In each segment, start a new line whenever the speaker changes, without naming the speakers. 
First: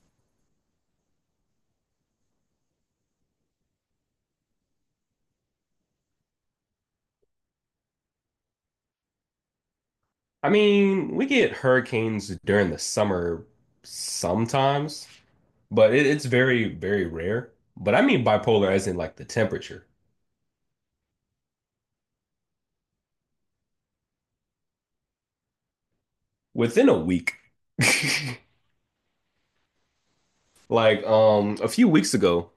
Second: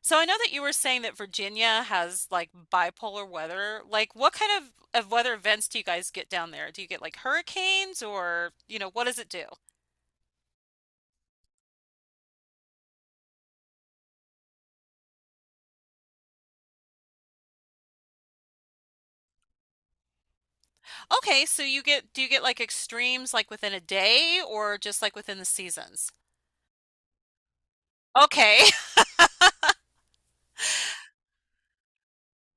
So I know that you were saying that Virginia has like bipolar weather. Like what kind of weather events do you guys get down there? Do you get like hurricanes or, what does it do?
I mean, we get hurricanes during the summer sometimes, but it's very, very rare. But I mean bipolar as in like the temperature
Okay, so you get do you get like extremes like within a day or just like within the seasons?
within a week.
Okay.
Like a few weeks ago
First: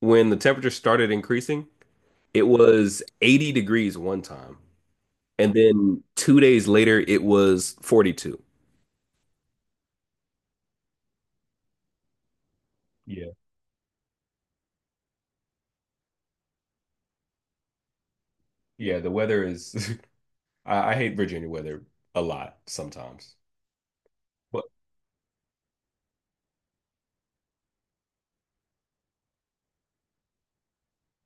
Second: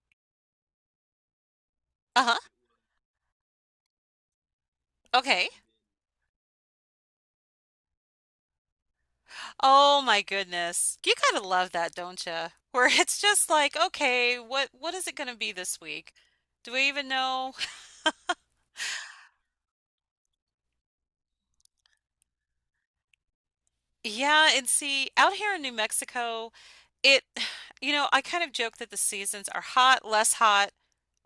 when the temperature started increasing,
Uh-huh.
it was 80 degrees one time.
Okay.
And then 2 days later it was 42.
Oh my goodness. You gotta love that, don't you? Where it's
Yeah.
just like, okay, what is it gonna be this week? Do we even know?
Yeah, the weather is I hate Virginia weather a lot sometimes.
Yeah,
But
and see, out here in New Mexico, It, I kind of joke that the seasons are hot, less hot,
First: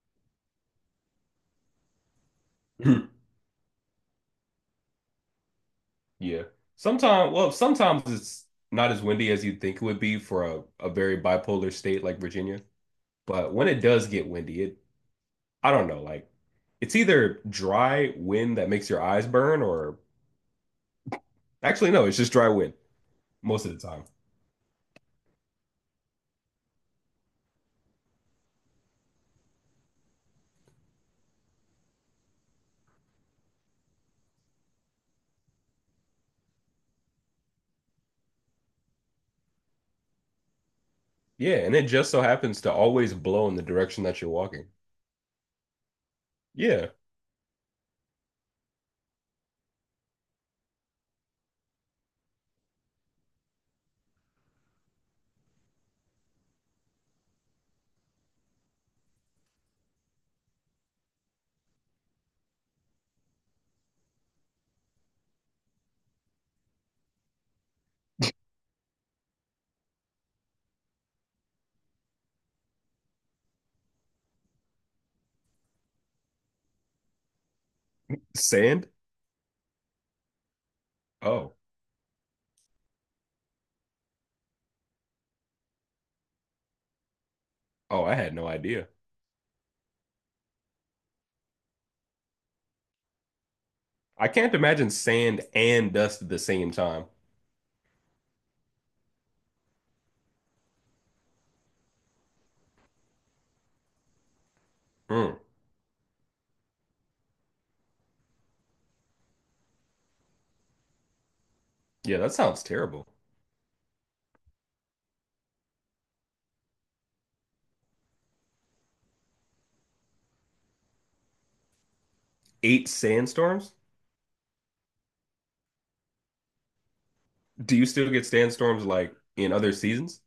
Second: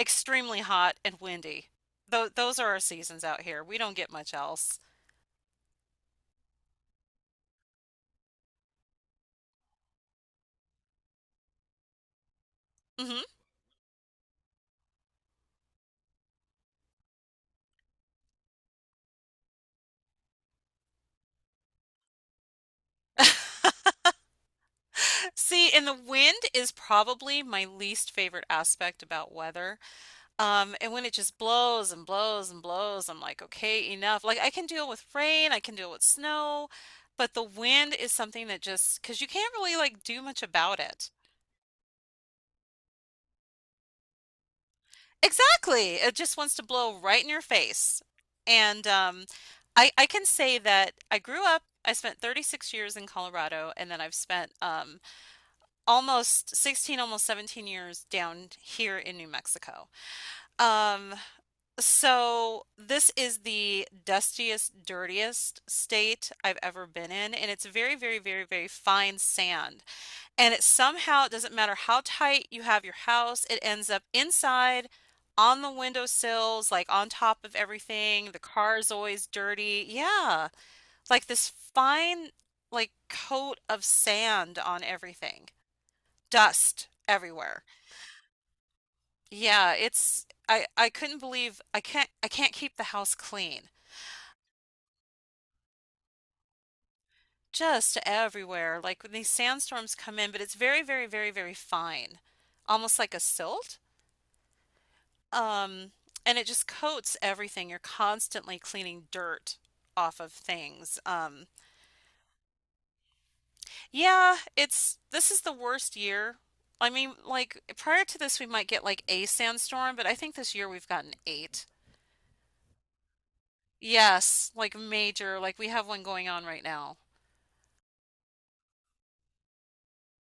extremely hot, and windy. Those are our seasons out here. We don't get much else.
yeah. Sometimes, well, sometimes it's not as windy as you'd think it would be for a very bipolar state like Virginia.
Hmm.
But when it does get windy, I don't know, like it's either dry wind that makes your eyes burn or actually, no, it's just dry wind most of the time.
See, and the wind is probably my least favorite aspect about weather. And when it just blows and blows and blows, I'm like, okay, enough. Like I can deal with rain, I can deal with snow, but the wind is something that just, because you can't really like do much about it.
Yeah. And it just so happens to always blow in the direction that you're walking.
Exactly. It just wants to
Yeah.
blow right in your face. And I can say that I grew up, I spent 36 years in Colorado, and then I've spent almost 16, almost 17 years down here in New Mexico. Um, so this is the dustiest, dirtiest state I've ever been in, and it's very, very, very, very fine sand. And it somehow, it doesn't matter how tight you have your house, it ends up inside on the windowsills, like on top of everything. The car
Sand?
is always dirty. Yeah, like this
Oh,
fine, like coat of sand on everything, dust everywhere.
oh, I had no idea.
Yeah, it's I couldn't believe I can't keep the house clean.
I can't imagine sand and dust at the same time.
Just everywhere. Like when these sandstorms come in, but it's very, very, very, very fine. Almost like a silt.
Mm.
Um, and it just coats everything. You're constantly cleaning dirt off of things.
Yeah, that sounds terrible.
Yeah, it's this is the worst year. I mean, like prior to this, we might get like a sandstorm, but I think this year we've gotten eight.
Eight sandstorms?
Yes, like major, like we have one going on right now.
Do you still get sandstorms like in other seasons?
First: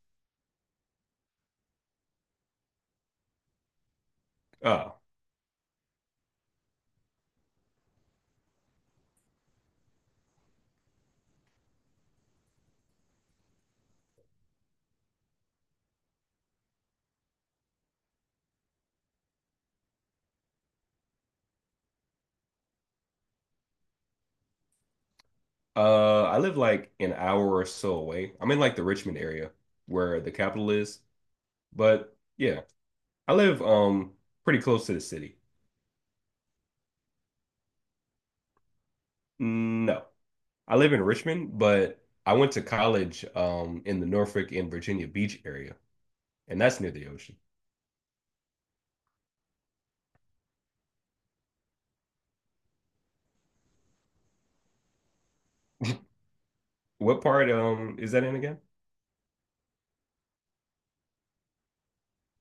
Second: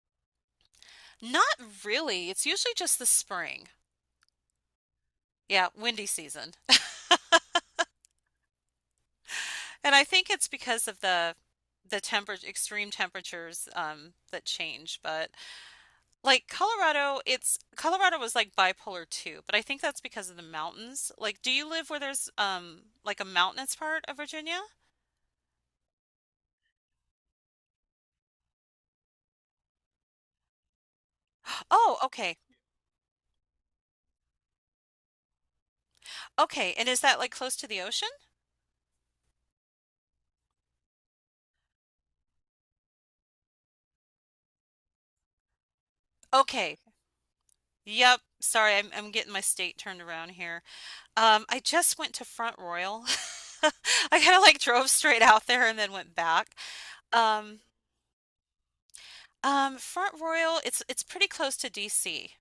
Not really. It's usually just the spring.
Oh,
Yeah, windy season. And I think it's because of the temper extreme temperatures that change, but. Like Colorado, it's Colorado was like bipolar too, but I think that's because of the mountains. Like, do you live where there's like a mountainous part of Virginia?
I live like an hour or so away. I'm in like the Richmond area where the capital is,
Oh,
but
okay.
yeah, I live pretty close to the city.
Okay. And is that like close to the ocean?
No, I live in Richmond, but I went to college in the Norfolk and Virginia Beach area, and
Okay.
that's near the ocean.
Yep. Sorry, I'm getting my state turned around here. I just went to Front Royal. I kind of like drove straight out there and then went back.
What part
Um,
is that in again?
Front Royal, it's pretty close to DC.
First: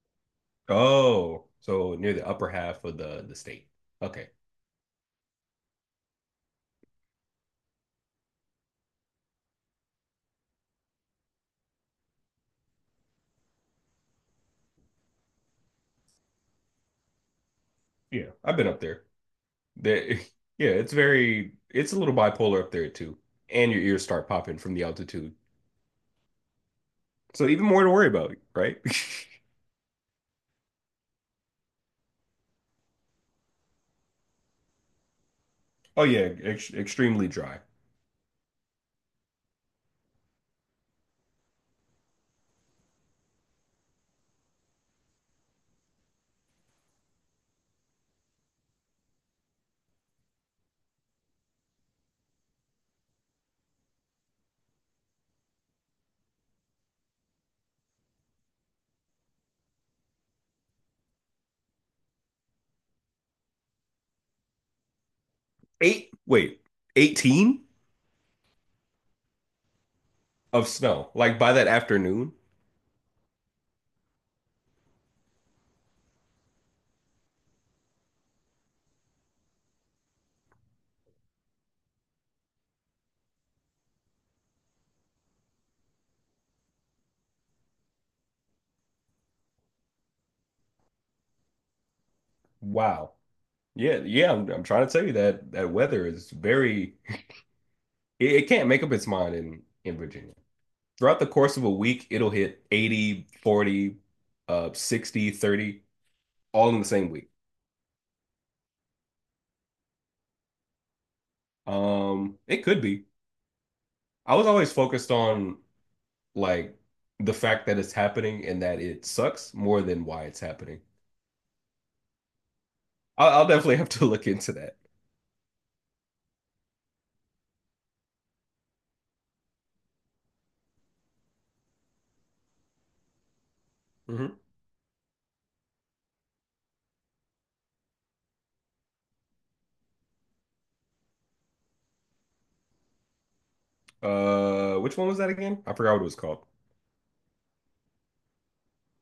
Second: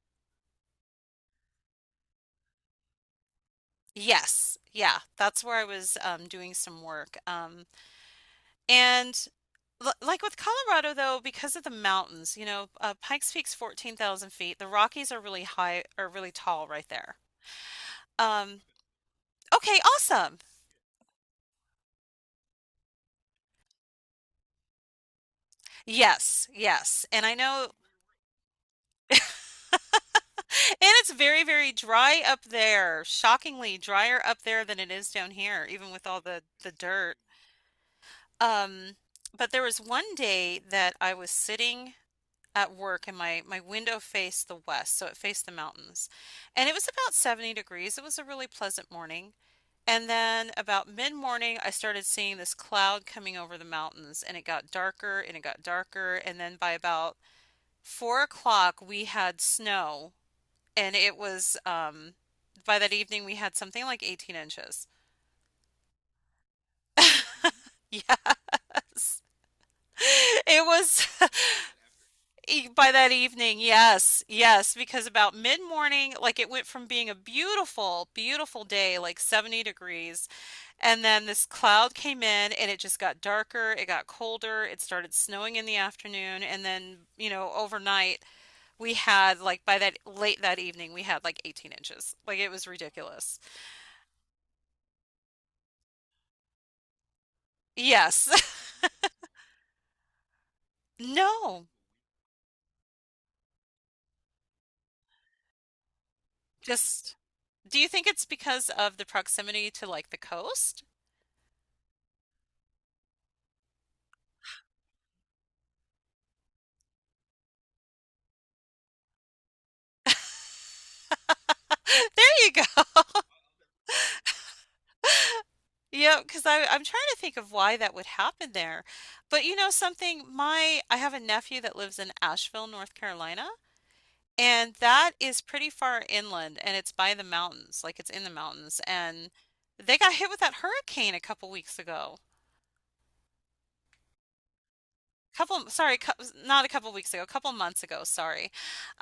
Oh, so near the upper half of the state. Okay,
Yes, yeah, that's where I was doing some work. And like with Colorado, though, because of the mountains, Pikes Peak's 14,000 feet. The Rockies are really high, are really tall right there.
yeah, I've
Um,
been up there.
okay,
They,
awesome.
yeah, it's very, it's a little bipolar up there too. And your ears start popping from the altitude.
Yes, yes. And I
So even
know,
more to worry about, right?
and it's very, very dry up there. Shockingly drier up there than it is down here, even
Oh
with all
yeah,
the
ex
dirt.
extremely dry.
Um, but there was one day that I was sitting. At work and my window faced the west, so it faced the mountains. And it was about 70 degrees. It was a really pleasant morning. And then about mid-morning, I started seeing this cloud coming over the mountains, and it got darker and it got darker. And then by about 4 o'clock, we had snow, and it was by that evening we had something like 18 inches.
Eight, wait, 18
Yes, it
of
was
snow. Like by that afternoon.
By that evening, yes, yes, because about mid-morning, like it went from being a beautiful, beautiful day, like 70 degrees, and then this cloud came in and it just got darker, it got colder, it started snowing in the afternoon, and then, overnight we had like by that late that evening we had like 18 inches. Like it was
Wow.
ridiculous.
Yeah, yeah, I'm trying to tell you that that weather is very,
Yes.
it can't make up its mind in Virginia. Throughout the course of
No.
a week, it'll hit 80, 40, 60, 30, all in the same
Just
week.
Do you think it's because of the proximity to like the coast?
It could be. I was always focused on like the fact that it's happening and that it sucks more than why it's happening.
There you go.
I'll definitely have to look into that.
Yep, because I'm trying to think of why that would happen there. But you know something, my I have a nephew that lives in Asheville, North Carolina,
Hmm.
and that is pretty far inland and it's by the mountains, like it's in the mountains, and they got hit with that hurricane a couple weeks ago.
Which one was that again?
Couple,
I forgot
sorry,
what it was called.
not a couple weeks ago, a couple months ago, sorry.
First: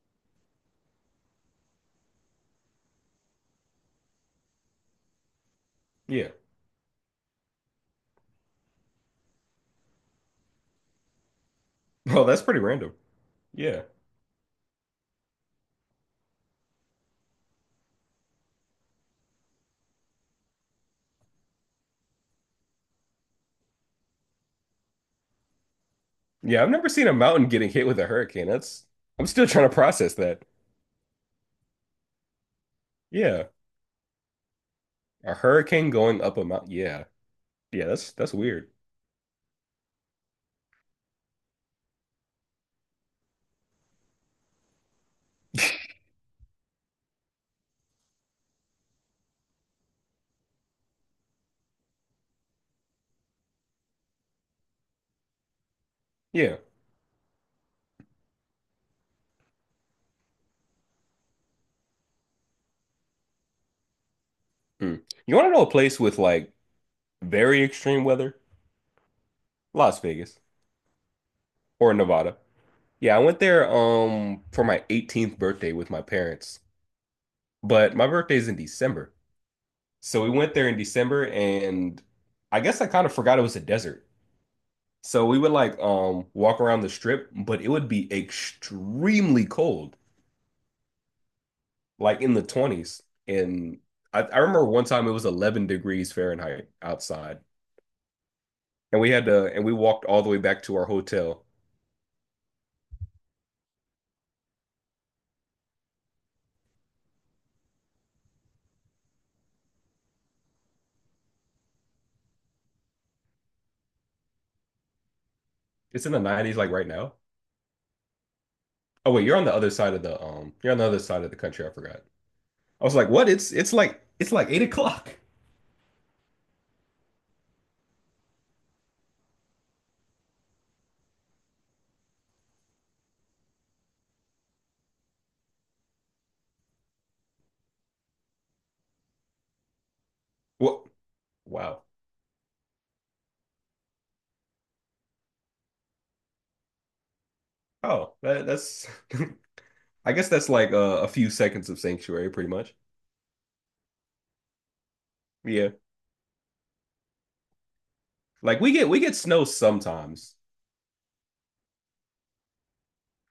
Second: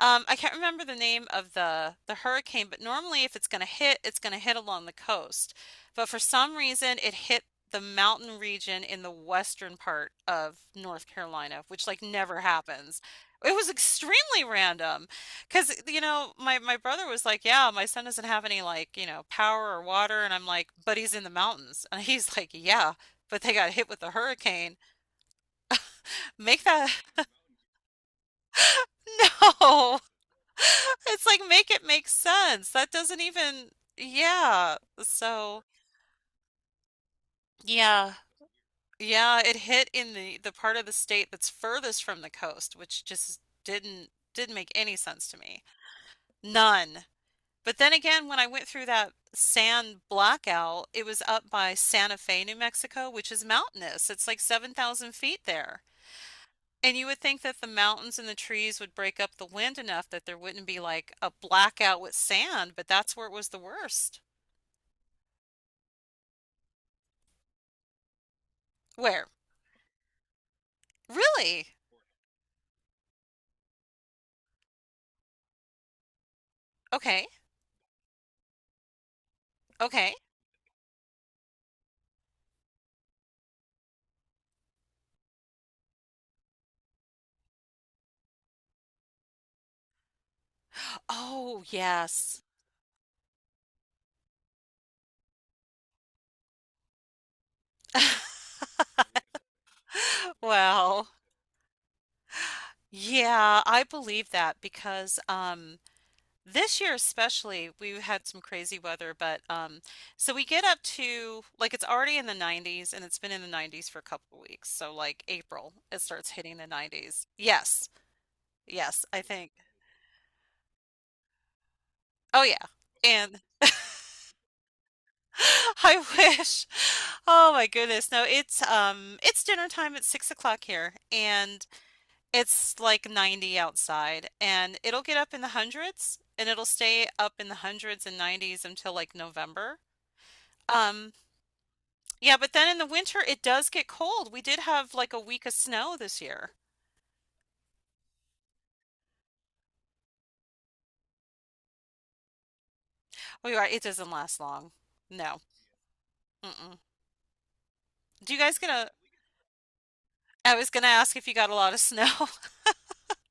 I can't remember the name of the hurricane, but normally if it's going to hit, it's going to hit along the coast, but for
Yeah.
some reason it hit the mountain region in the western part of North Carolina, which like
Oh,
never
that's pretty random.
happens. It was
Yeah.
extremely random because my brother was like, yeah, my son doesn't have any like power or water, and I'm like, but he's in the mountains, and he's like, yeah, but they got hit with a hurricane. Make
Yeah, I've never
that
seen a mountain getting hit with a hurricane. That's I'm still trying to
No.
process that.
It's like make it make sense. That doesn't
Yeah.
even. Yeah.
A
So,
hurricane going up a mountain. Yeah. Yeah, that's
yeah.
that's weird.
Yeah, it hit in the part of the state that's furthest from the coast, which just didn't make any sense to me. None. But then again, when I went through that sand blackout, it was up by Santa Fe, New Mexico, which is mountainous. It's like 7,000 feet there.
Yeah.
And you would think that the mountains and the trees would break up the wind enough that there wouldn't be like a blackout with sand, but that's where it was the worst.
Hmm. You want to know a place with like very extreme weather?
Where?
Las Vegas
Really?
or Nevada. Yeah, I went there for my 18th birthday with my parents.
Okay.
But my birthday's in December.
Okay.
So we went there in December and I guess I kind of forgot it was a desert. So we would like walk around the strip, but it would be extremely cold,
Oh,
like in
yes.
the 20s. And I remember one time it was 11 degrees Fahrenheit outside. And we walked all the way back to our
Well,
hotel.
yeah, I believe that because this year especially we had some crazy weather, but so we get up to like it's already in the 90s and it's been in the 90s for a couple of weeks. So like April it
It's in the
starts
90s
hitting the
like right now.
90s. Yes. Yes,
Oh
I
wait, you're on
think.
the other side of the you're on the other side of the country, I forgot.
Oh yeah.
I was like, what?
And
It's like 8 o'clock.
I wish. Oh my goodness. No, it's dinner time. It's 6 o'clock here and it's like 90 outside and it'll get up in the hundreds and it'll stay up in the hundreds and 90s until like November.
What?
Um
Wow.
yeah, but then in the winter it does get cold. We did have like a week of snow this year.
Oh, that's I guess that's like a few seconds of sanctuary, pretty much.
It doesn't last long. No.
Yeah.
Mm-mm. Do you guys
Like we get
gonna
we get snow sometimes.
I was gonna ask if you got a lot of snow.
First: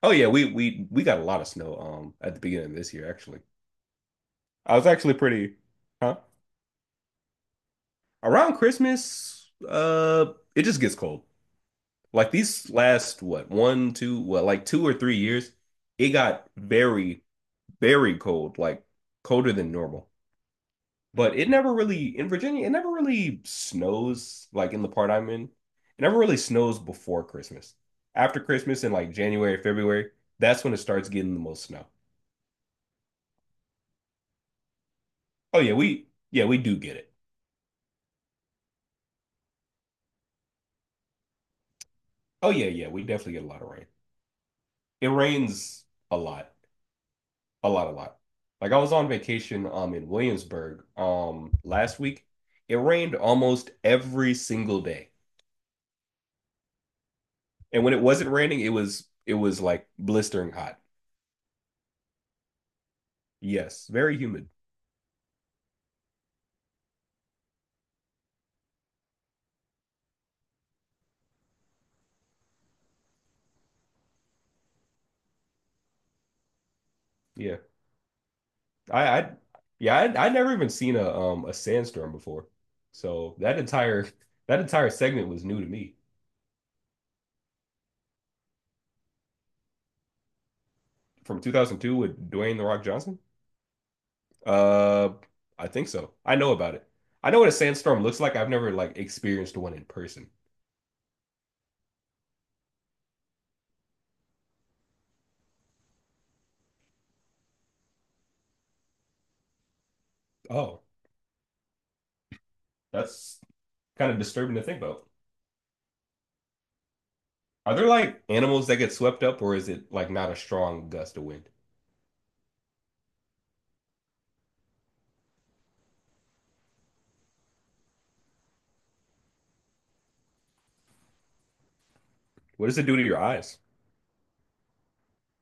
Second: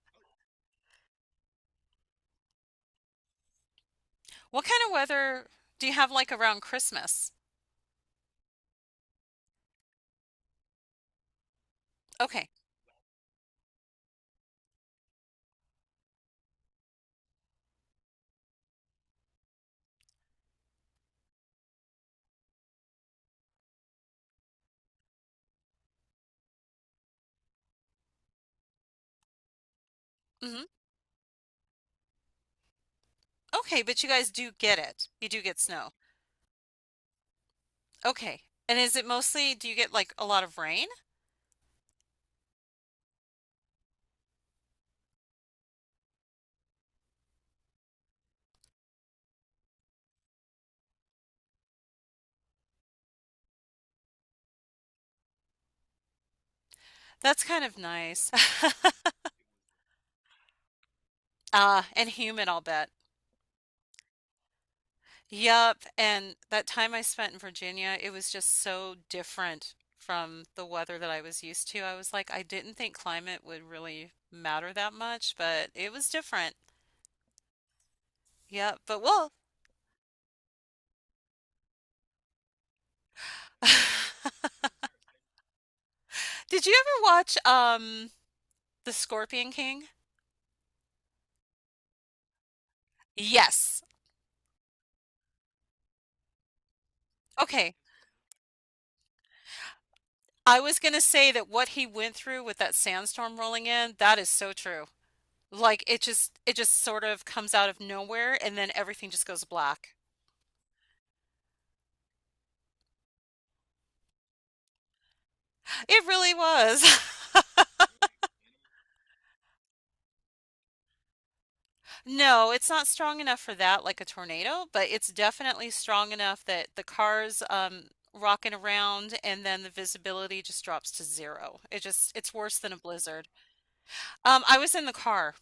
Oh yeah, we got a lot of snow at the beginning of this year actually.
What
I
kind
was
of
actually
weather
pretty
do you have
huh?
like around Christmas?
Around Christmas, it just gets cold. Like
Okay.
these last what, one, two, well, like 2 or 3 years, it got very, very cold, like colder than normal. But it never really in Virginia, it never really snows like in the part I'm in. It never really snows before Christmas. After Christmas in like January, February, that's
Hmm.
when it starts getting the most snow.
Okay, but you guys do get it. You do get
Oh
snow.
yeah, we do get it.
Okay. And do you get like a lot of rain?
Oh yeah, yeah, we definitely get a lot of rain. It rains a lot, a lot, a lot. Like I was on vacation in Williamsburg last week. It rained almost every single day.
That's kind of
And when it wasn't
nice.
raining, it was like blistering hot.
Ah, and humid, I'll bet.
Yes, very humid.
Yup. And that time I spent in Virginia, it was just so different from the weather that I was used to. I was like, I didn't think climate would really matter that much, but it was different.
Yeah.
Yep. But, well,
I yeah, I'd never even seen a sandstorm before. So that entire segment was new to me.
did you ever watch The Scorpion King?
From 2002 with Dwayne The Rock Johnson?
Yes.
Uh, I think so. I know about it. I know what a
Okay.
sandstorm looks like. I've never like experienced one in person.
I was gonna say that what he went through with that sandstorm rolling in, that is so true. Like it just sort of comes out of nowhere, and then everything just goes black.
Oh, that's kind of disturbing to think about.
It really was.
Are there like animals that get swept up or is it like not a strong gust of wind?
No, it's not strong enough for that like a tornado, but it's definitely strong enough that the car's rocking around, and then the visibility just drops to zero. It's worse
What
than a
does it do to your
blizzard.
eyes?
I was in the car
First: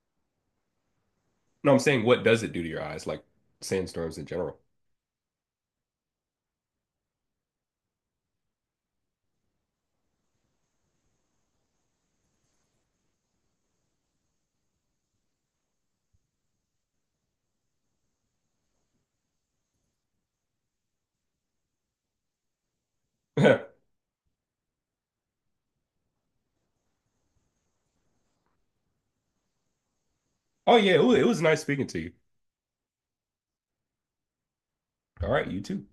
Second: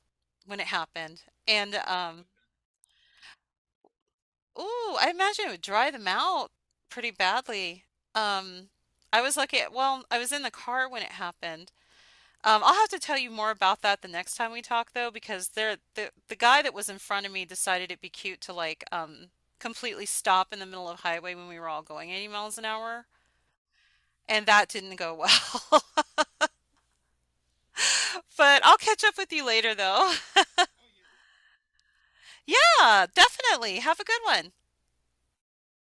when it happened
No,
and
I'm saying what does it do to your eyes, like sandstorms in general?
Ooh, I imagine it would dry them out pretty badly. Um, I was lucky Well, I was in the car when it happened. I'll have to tell you more about that the next time we talk though, because the guy that was in front of me decided it'd be cute to like completely stop in the middle of highway when we were all going 80 miles an hour, and that didn't go well. But I'll catch up with you later though.
Oh yeah, it was nice speaking to you.
Yeah, definitely. Have a good one.
All right, you too.